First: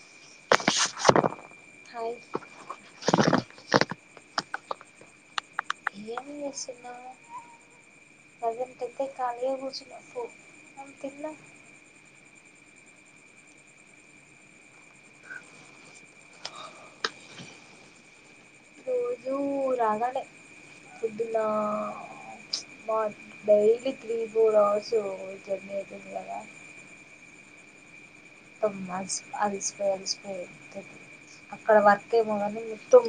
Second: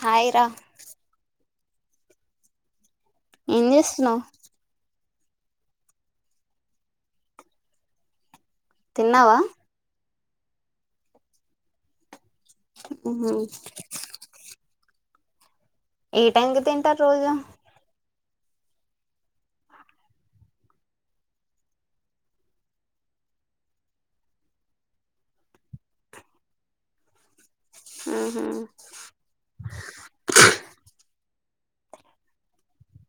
హాయి రా హాయి ఏం చేస్తున్నావ్ ఏం చేస్తున్నావ్ ప్రెసెంట్ అయితే తిన్నావా కాలిగా కూర్చున్న ఆ తిన్న మ్మ్ హ్మ్ ఏ టైం కి తింటారు రోజు రోజు రాగానే పోదున్న మా daily three four hours journey అవుతుంది కగా ఉహు, అ అదిసిపోయి అల్సిపోయి అక్కడ వత్తే మార్నింగ్ ఇతం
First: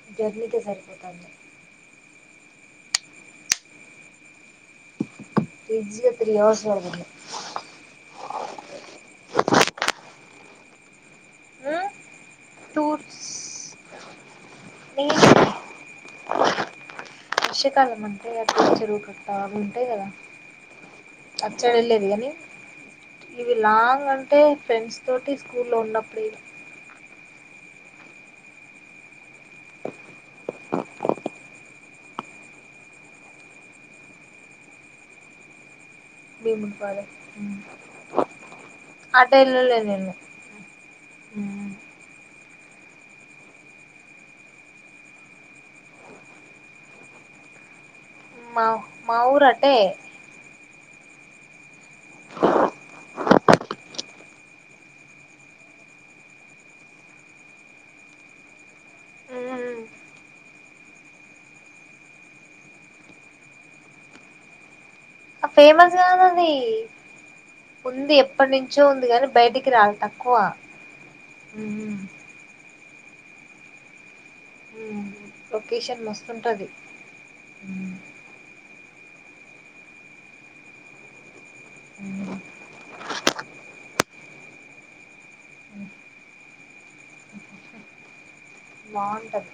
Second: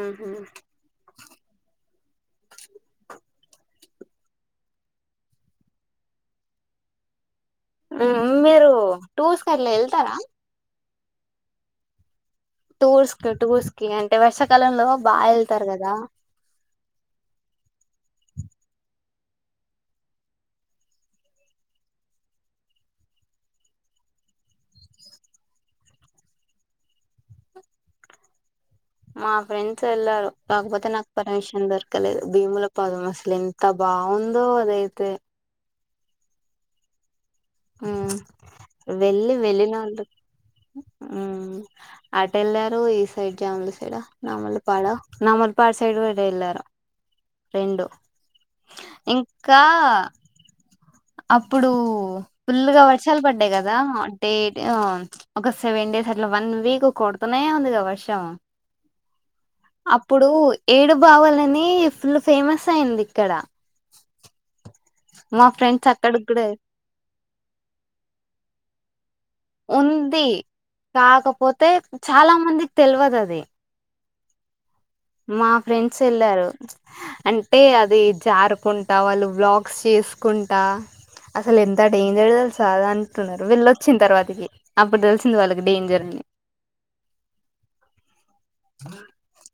ఉహు. జర్నీకే సరిపోతాంది క్విజ్ త్రీ అవర్స్ జరిగింది ఉమ్, మీరు టూర్స్ కి అట్లా వెళ్తారా ఉమ్ టూర్స్ క్ టూర్స్ ఇ అంటే వర్సాక్ కలంలో నేను బాగా వెళ్తారు కదా వర్షకాలం అంటే అట్ చెరువు కట్టా అవి ఉంటాయి కదా అచ్చడలేదు కానీ ఇవి లాంగ్ అంటే ఫ్రెండ్స్ తోటి స్కూల్లో ఉన్నప్పుడె మా ఫ్రెండ్స్ వెళ్లారు కాకపోతే నాకు పర్మిషన్ దొరకలేదు భీముల పాలం అసలు ఎంత బాగుందో అదైతే భీముని పాదం మ్మ్ వెళ్లి ఎల్లలే నేను వెళ్లినందుక్, మ్మ్ అట్ వెళ్ళారు ఈ సైడ్ జాములు సైడ్ నామలపాడ నామలపాడ్ సైడ్ కూడ్ వెళ్ళారు రెండు మౌ మౌరు ఇంకా అటే అప్పుడు ఫుల్గా వర్షాల్ పడ్డాయి కదా అంటే ఒక సెవెన్ డేస్ అట్లా వన్ వీక్ ఒక కొడుతునే ఉందిగా వర్షం అప్పుడు ఏడు బావాలని ఫుల్ ఫేమస్ అయింది ఇక్కడ మా ఫ్రెండ్స్ ఫేమస్ గాద అక్కడికి కూడా అది ఉంది ఎప్పటి నుంచో ఉంది ఇప్పుడు గాని ఉంది కాకపోతే చాలా మంది తెల్వదది. మా ఫ్రెండ్స్ లొకేషన్ వెళ్ళారు. మస్తుంటది అంటే అది జారుకున్ ట వాళ్లు వ్లాగ్స్ చేసుకుంటా అసలు ఎంత డేంజర్ తెల్సా అది అంటున్నారు వెళ్ళొచ్చిన తర్వాతకి. అప్పుడు తెలిసింది వాళ్ళకి డేంజర్ అని. బావుంటది.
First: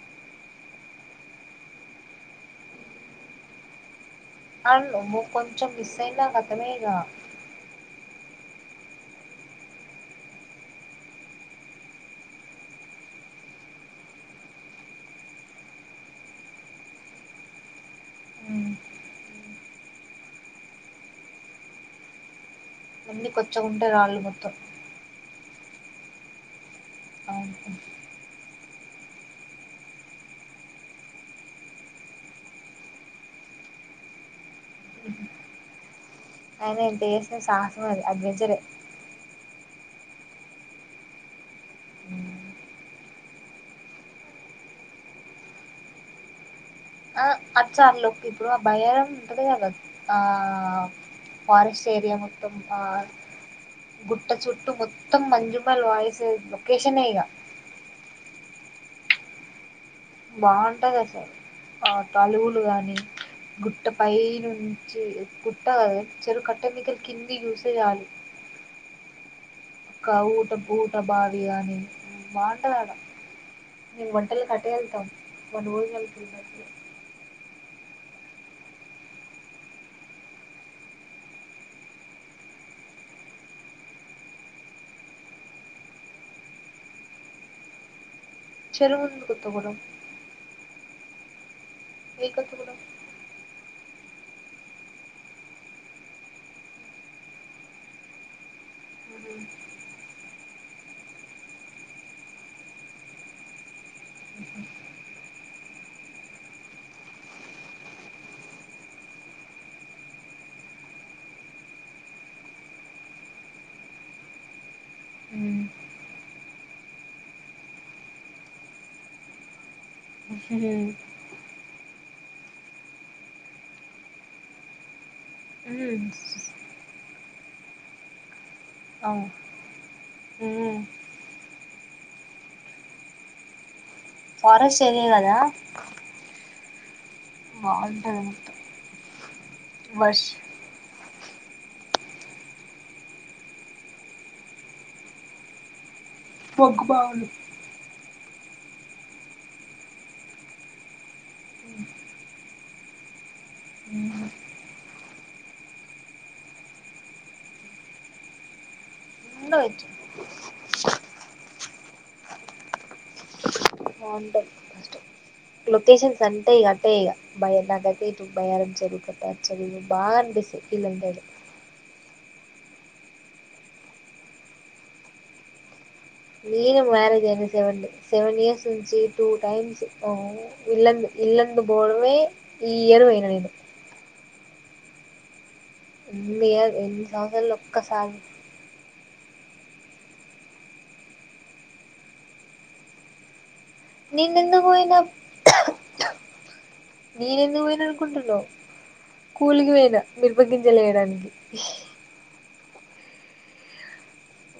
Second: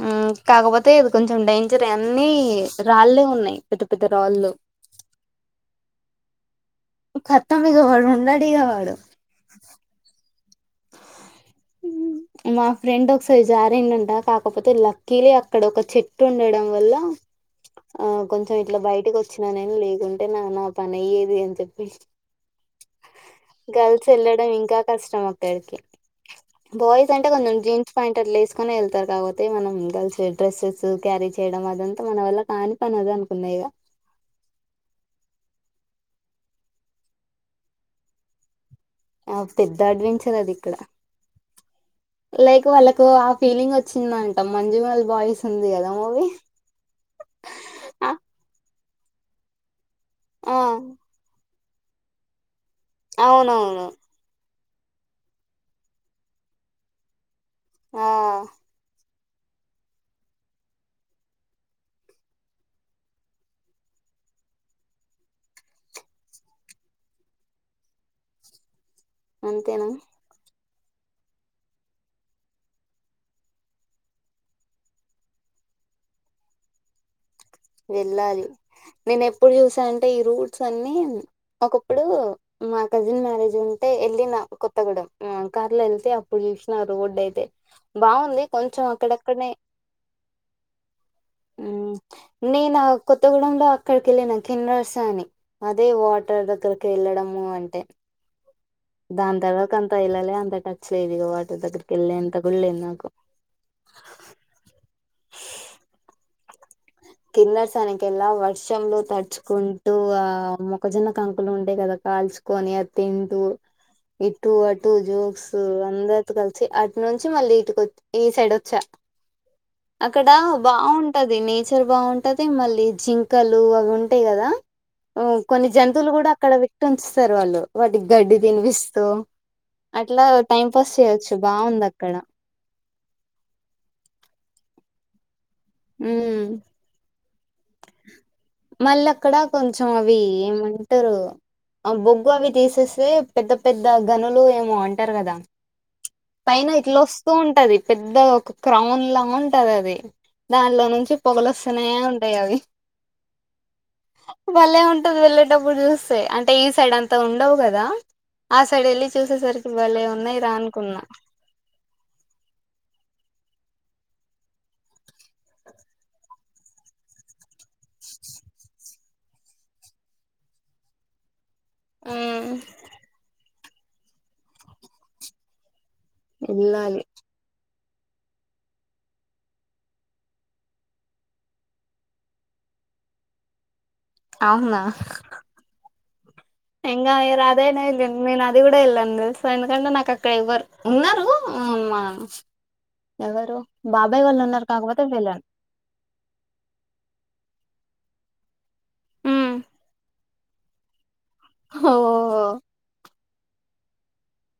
హ్మ్ కాకపోతే ఇది కొంచెం డేంజరే అన్ని రాళ్ళే ఉన్నాయి పెద్ద పెద్ అండ్ మో కొంచెం మిస్సైందా గన్ ఖతం ఇగ పడున్ టాడిగ వాడు మా ఫ్రెండ్ ఒకసారి జారిందంట. కాకపోతే లక్కీలి అక్కడ ఒక చెట్టు ఉండడం వల్ల ఆ కొంచెం ఇట్లా బయటకి వచ్చినా నేను. లేకుంటేనా నా పని అయ్యేది అని చెప్పి, అన్ని కొచ్చగుంటాయి గర్ల్స్ రాళ్ళు వెళ్ళడం మొత్తం ఇంకా కష్టం అక్ ద్దరికీ బాయ్స్ అంటే కొంచెం అవును జీన్స్ పాయింట్ అట్లా వేసుకొని వెళ్తారు. కాకపోతే మనం గర్ల్స్ డ్రెస్సెస్ క్యారీ చేయడం అదంతా మన వల్ల కాని పని అది అనుకున్నా ఇగా. అయినా ఎంత చేసిన సాహసం అది అడ్వెంచరే! ఆ పెద్ద అడ్వెంచర్ అది ఇక్కడ, లైక్ వాళ్ళకు ఆ ఫీలింగ్ వచ్చిందంట మంజుమల్ బాయ్స్ ఉంది కదా మూవీ. అ అక్చర్లుక్ ఇప్పుడు ఆ భయారం ఉంటది కదా ఆ ఫారెస్ట్ ఏరియా మొత్తం. ఆ అవునవును గుట్ట చుట్ ట్టు మొత్తం మంజుమల్ బాయ్స్ లొకేషనే ఇగా ఆ బావుంటది అసలు ఆ తలువులు గాని గుట్ట పై నుంచి గుట్ట చెరువు కట్ట మీదా కెళ్ళి కిందికి చూస్తే చాలు. అంతేనా? ఒక ఊట ఊట బావి అని బావుంటది ఆడ, మేము వంటలు కటే వెళ్తాం. వనభోజనాలకి వెళ్ళినప్పుడు వెళ్ళాలి నేను ఎప్పుడు చూసా అంటేఈ రూట్స్ అన్ని, ఒకప్పుడు మా కజిన్ మ్యారేజ్ ఉంటే వెళ్ళిన కొత్తగూడెం మ్మ్ కార్లో వెళ్తే అప్పుడు చూసినా రోడ్డు అయితే బావుంది. కొంచెం చెరువు ఉంది అక్కడక్కడనే మీకు నేనా కొత్తగూడెంలో లో అక్కడికి వెళ్ళిన కిన్న్రాస అని, అదే వాటర్ దగ్గరకి వెళ్ళడము అంటే ఉహు దాని తర్వాక అంత వెళ్ళాలే అంత టచ్ లేదు. ఇగ వాటర్ దగ్గరికి వెళ్ళేంత కూడా లేదు నాకు. కింద అసలుకి ఎలా వర్షంలో తడుచుకుంటూ ఆ మొక్కజొన్న కంకులు ఉంటాయి కదా, కాల్చుకొని అది తింటూ ఇటు అటు జోక్స్ అందరితో కలిసి అటు నుంచి మళ్ళీ ఇటుక్ వచ్ ఈ సైడ్ వచ్చా. అక్కడ ఉహు ఉహు బావుంటది నీజ్ చాల బావుంటది మళ్ళీ జింకలు అవి ఉంటాయి గదా హ్మ్ కొన్ని ఉహు జంతువులు కూడా ఉహు అక్కడ విక్టమ్స్ స్తారు వాళ్ళు వాటికి గడ్డి తినిపిస్తూ అవును అట్లా టైం ఉమ్ పాస్ చేయొచ్చు బావుంద క్కడ ఫారెస్ట్ ఏరియా గదా ఊమ్మ్ బాగుంటది మళ్ళీ అక్కడా కొంచెం అవి వర్ష్ ఏమ అంటారు ఆ బొగ్గు అవి తీసేస్తే పెద్ద పెద్ద గనులు ఏమో అంటారు కదా పైన మగ్గు ఇట్లా బావులు వస్తూ ఉంటది పెద్ద క్రౌన్ లా ఉంటది అది దాంట్లో నుంచి పొగలు వస్తునే ఉంటాయి అది భలే ఉంటది వెళ్ళేటప్పుడు చూస్తే అంటే ఈ సైడ్ అంతా ఉండవు కదా ఆ సైడ్ వెళ్ళి చూసేసరికి ఉండవచ్చు బలే ఉన్నాయి రా అనుకున్నా బావుంటది అ లొకేషన్స్ అంటే ఇక అట్టే ఇ భయలా బయారం చరువ్ చ్చది బాంపిస్తది మ్మ్ నను వెళ్ళాలి మరేజ్ అయినా సేవండి సెవెన్ ఇయర్స్ నుంచి టూ టైమ్స్ ఇల్ల ఇల్లందు పోవడమే ఈ ఇయర్ బోయన నేను అవునా ఎన్ని ఇయర్ ఎన్ని ఇంగా ఇయరు సంవత్సరాలు అదేనే ఇల్న ఒక్కసారి మీరు నేన్ అది కూడా ఎళ్లను తెల్సా సో ఎందుకంటే నాకు అక్కడ ఎవ్వరు ఉన్నారు మా ఎవరు బాబాయ్ నీను వాళ్ళు ఎందు ఉన్నారు పోయినా కాకపోతే వెళ్ళాను నేనెందుకు పోయినా కండను కూలికి పోయిన మిరప గింజలెయ్యడానికి ఓ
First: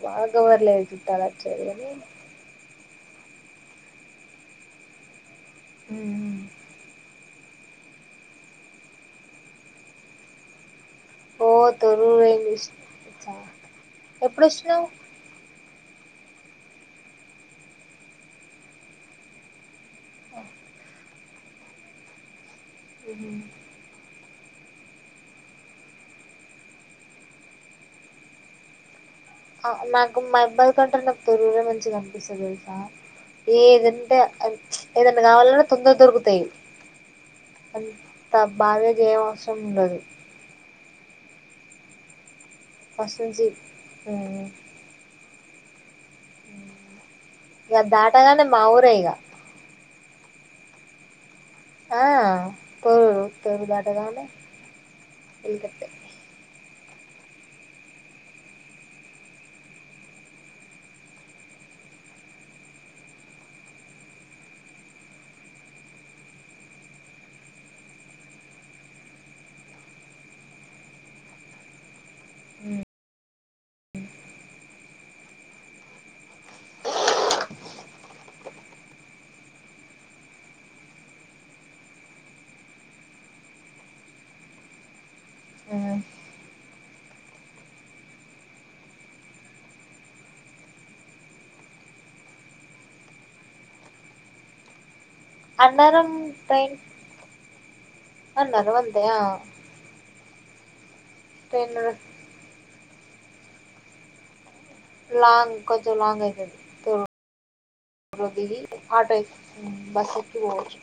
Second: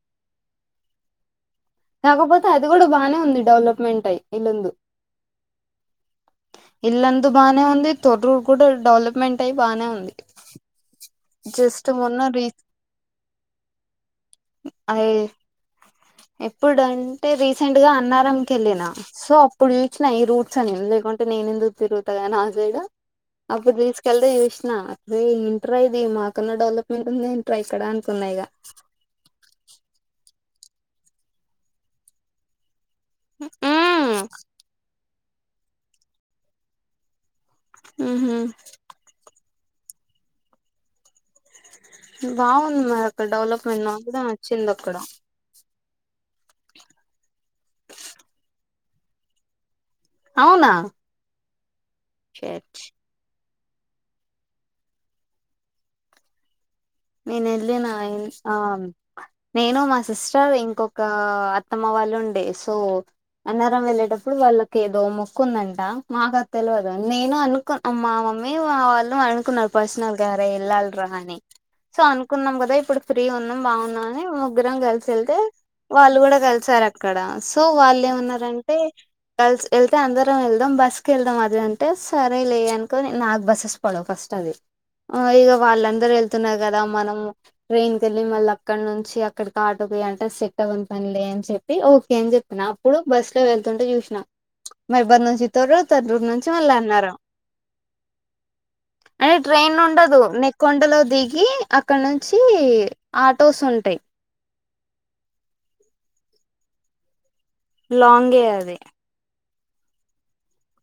వాళగవర్లే ఇదిట్టాళా కాకపోతే అది కు ఇప్పుడు బాగానే ఉంది డెవలప్మెంట్ అయి ఇల్లుంలు ఇల్లందు బాగానే ఉంది తోట కూడా డెవలప్మెంట్ అయి బాగానే ఉంది ఓ జస్ట్ జరుర మొన్న రీ అంది ఎప్పుడుష్ణవు ఎప్పుడుంటే రీసెంట్ గా అన్నారంకి వెళ్ళిన సో అప్పుడు న ఈ రూట్స్ అని లేకుంటే నేనెందుకు తిరుగుతా గా నాక్ బే అప్పుడు తీసుకెళ్తే చూస్ కృష్ణ అరే ఏంట్రా ఇది మాకన్నా డెవలప్మెంట్ ఉంది ఏంట్రా ఇక్కడ అనుకున్నాయిగ నాకు మా అబ్బాయి కంటే నాకు తెరుగురే మంచిగా కనిపిస్తుంది తెలుసా ఏ ఏదంట మ్మ్ ఏదన కావాలన్నా తొందర దొరుకుతాయి మ్మ్ అంత హు బాధగేమ్ అవసరం ఉండదు మ్మ్ బాగుంది మరి ఫస్ట్ అక్కడ నుంచి డెవలప్మెంట్ అ కూడా నచ్చింది అక్కడ ఇగ దాటగానే మా ఊరే ఇగ అవునా ఆ షట్ కో [unintelligible] దాటగానే వెల్కట్టే నేను వెళ్ళిన ఆ నేను మా సిస్టర్ ఇంకొక అత్తమ్మ వాళ్ళు ఉండే సో అన్నారం వెళ్ళేటప్పుడు వాళ్ళకి ఏదో మొక్కు ఉందంట మాకు అ తెలియదు నేను అనుకు మా మమ్మీ వాళ్ళు అనుకున్నారు పర్సనల్ గా రే ఎళ్ళాలిరా అని సో అనుకున్నాం కదా ఇప్పుడు ఫ్రీ ఉన్ బాగున్నాని ముగ్గురం కల్సి ఎళ్తే వాళ్ళు కూడా కలిసారు అక్కడ సో వాళ్ళు ఏమన్నారంటే కల్స్ వెళ్తే అందరం వెళ్దాం బస్ కెళ్దాం అది అంటే సరే లే అనుకోని నాకు బస్సెస్ పడవు ఫస్ట్ అది ఆ ఇక వాళ్ళ అందర వెళ్ కదా మనం ట్రైన్ కెళ్ళి మళ్ళక్కడ నుంచి అక్కడికి ఆటోకి అంటే సెట్ అవ్వని పనిలే అని చెప్పి ఓకే అని చెప్పిన అప్పుడు బస్ లో వెళ్తుంటే చూసినా మా ఇబ్బ నుంచి తొర్రూరు అన్నారం తొర్రూరు నుంచి మళ్ళీ ట్రైన్ అన్నారం అన్నారం అంతే ఆ అంటే ట్రైన్ ఉండదు మెక్కొండలో ది కీ ట్రైన్ అక్కనుంచి ఆటోస్ ఉంటయి లాంగ్ కొంచెం లాంగ్ అయితది తో లో లాంగే దిగి అది ఆటో ఎక్ మ్మ్ బస్సెక్కి పోవచ్చు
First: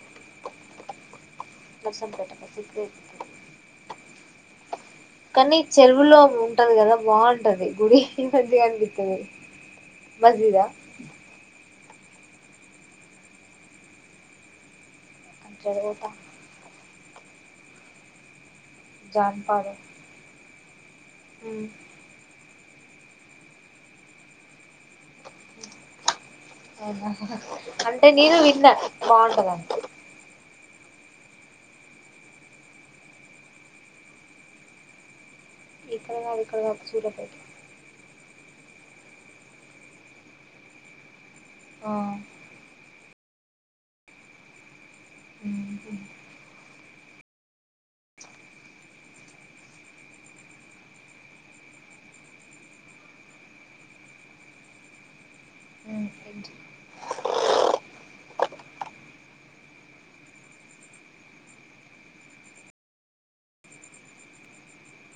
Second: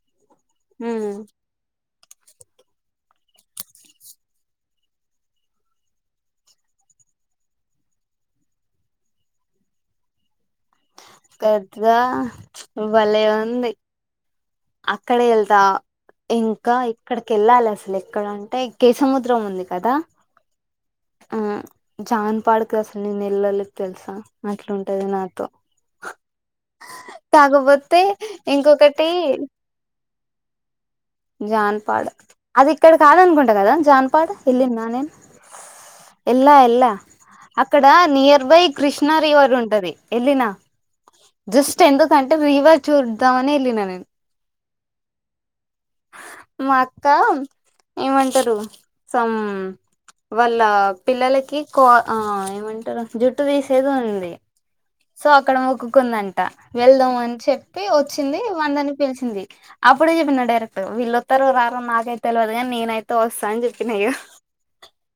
మ్మ్ పసం పెట్టక [unintelligible] కానీ చెరువులో ఉంటది కదా బాగుంటది గుడి మంచిగనిపిస్తుది మంచిగా కద్దా భలే ఉంది అక్కడ వెళ్తా జడగోట ఇంకా అక్కడికెళ్ళాలి అసలు ఎక్కడంటే కే సముద్రం ఉంది జాన్పాడు కదా ఆ జాన్పాడు కసలు నేనెల్లలి తెలుసా అట్లుంటది నాతో అవునా కాకపోతే అంటే నేను విన్నా ఇంకొకటి బాగుంటదన్ జాన్పాడ్ అది ఇక్కడ కాదనుకుంటా కదా జాన్పాడ్ వెళ్ళిన్న నేను ఇక్కడ కాదు ఎల్లా ఇక్కడ కాదు ఎల్లా సూర్యాపేట అక్కడ నియర్ బై కృష్ణ రివరుంటది ఎల్లి నా జస్ట్ ఆ ఎందుకంటే రీవర్ చూడ్ త్తమనే ఎల్లి నా నేను కా ఏమంటారు సమ్ వాళ్ళ పిల్లలకి కో ఆ ఏమంటారు జుట్టు తీసేది ఉంది సో అక్కడ మొక్కుకుందంట వెళ్దాం అని చెప్పి వచ్చింది వందని పిలిచింది అప్పుడే చెప్పిన డైరెక్ వీళ్ళొత్తారో రారో నాకైతే తెల్వదు కాని నేనైతే వస్తా అని చెప్పినా ఇగ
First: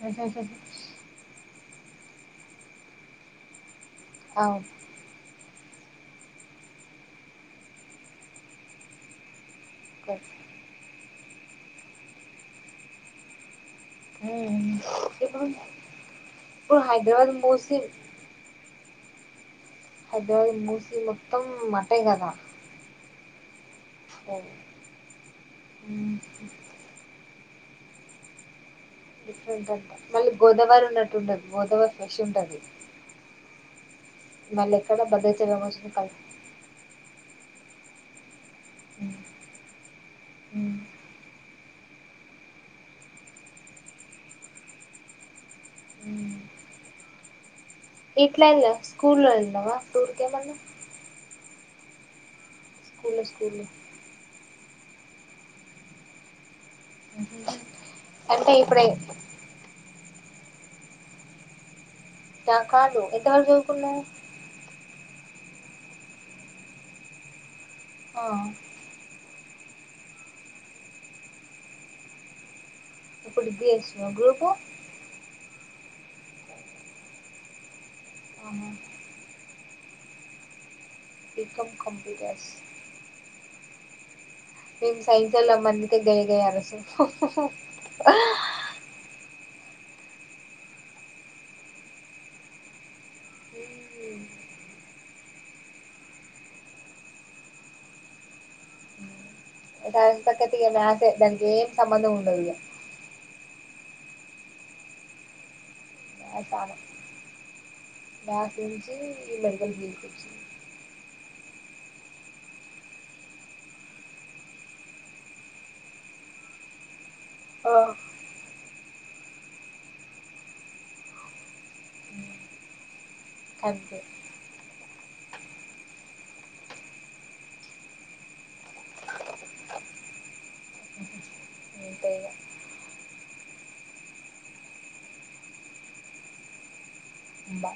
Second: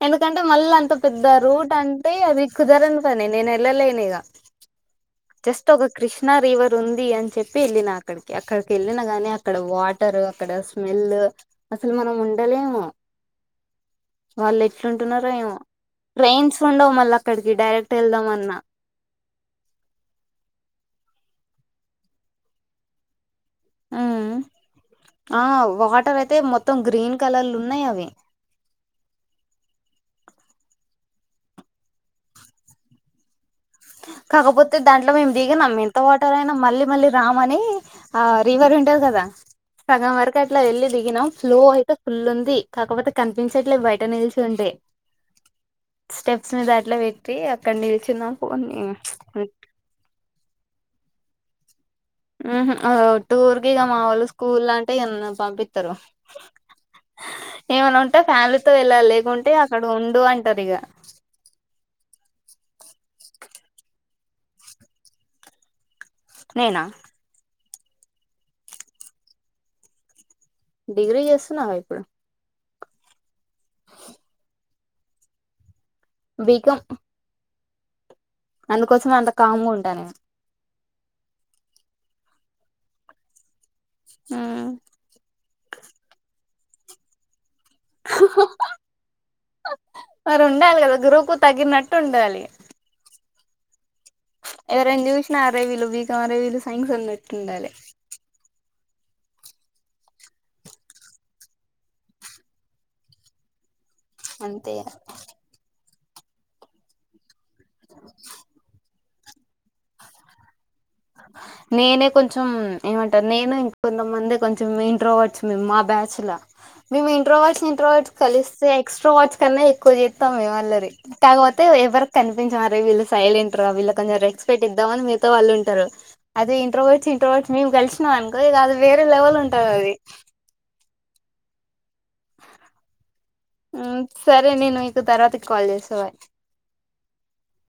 ఎందుకంటే మల్ల అంత పెద్ద రూ అంటే అది ఖుదరని పని, నేనెల్లలే [unintelligible] అవును జస్ట్ ఒక కృష్ణా రీవర్ ఉంది అని చెప్పి ఎల్లినా అక్కడికి, అక్కడికి ఎల్లిన గానీ అ అక్కడ వాటర్ స్మెల్ అసలు మనం ఉండలేము. వాళ్లె ఎట్టుంటున్నారో ఇప్పుడు ఏవో ట్రైన్స్ ఇప్పుడు ఉండవు మల్ల హైదరాబాద్ అక్కడికి మూసి డైరెక్ట్ ఎళ్దామన్నా. హైదరాబాద్ మూసి మొత్తం మసే కదా. మ్మ్ ఆ వాటరైతే మొత్తం గ్రీన్ కలర్లున్నాయి అవి. డిఫరెంట్ అంట. మల్లి గోదావరి ఉన్నట్టు ఉండదు, గోదావరి ఫ్రెష్ ఉంటది. మళ్ళీ కాకపోతే ఎక్కడ దాంట్లో మేము భద్రాచలం దిగినం, వచ్చిన ఎంత కల్ వాటర్ అయినా మల్లీ మల్లీ రామ్ అనీ ఆ రీవర్ ఉంటది కదా. సగం వరకు అట్లా ఎల్లి దిగినాం, ఫ్లో అయితే ఫుల్ ఉంది, కాకపోతే కనిపించట్లేదు బయట నిల్చుంటే స్టెప్స్ మీద అట్లా పెట్టీ, అ క్కడ నిల్చున్నాం. పోనీ [unintelligible] స్కూల్లో ఎల్దావా టూర్ కేమన్న. హ్మ్హు ఆహ్ ఓ టూర్ స్కూల్లో కి ఇక మావోళ్లు స్క్ స్కూల్లా అంటే ఎన్న పంపిత్తరు. ఏవన్నా ఉంటే అంటే ఫ్యామిలీతో ఇప్పుడే ఎల్లాలి లేకుంటే అక్కడ్ ఉండు అంటారు ఇగ. నా కాదు ఎంత వరకు చదువుకున్నా? నేనా ఆ డిగ్రీ చేస్తున్నాగా ఇప్పుడు. ఇప్పుడు బీఎస్ నో గ్రూపూ? బీకాం ఆహా అందుకోసమే అంత. కామ్ గ ఉంటానే బీకామ్ కంప్యూటర్స్. హు హు హా మరి ఉండాలి కదా గురువుకు తగినట్టు ఉండాలి. ఎవరైన జూషినా అరె వీల్లు బీకాం, అరె వీల్లు సైన్స్ అన్నట్టుండాలి. దానికి తగట్టు ఇహ దాందే. దానికి ఏం సంబంధం ఉండదు ఇగ. అంతే. ఎహె కాను నాక్ తెలిసి మెడికల్ హెల్త్ వచ్చి నేనే కొంచెం ఏమంటారు నేను ఇంక కొంతమంది కొంచెం ఇంట్రోవర్డ్స్ మేము మా బ్యాచ్ ల మేము ఇ ఇంట్రోవాట్ ని ఆ ఇంట్రోవాట్ కలిస్తే ఎక్స్ట్రా వాట్స్ కన్నా ఎక్కువ చేస్తాం మేమ్ అల్లరి కాకపో తే ఎవరి కనిపించ మరి వీళ్ళ సైలెంట్ రా వీళ్ళ అంతే కొంచం రెస్పెక్ట్ ఇద్దామని మీగత వాళ్ళు ఉం అదే ఇంట్రోవట్స్ ఇంట్రోవట్స్ మేము కలిసినాం అనుకో ఇక అది వేరే లెవెల్ ఉంటది అది అంతేఇగా ఉమ్ సరే నేను ఇక తర్వాతకి కాల్ చేస్త బాయ్ ఇగ బా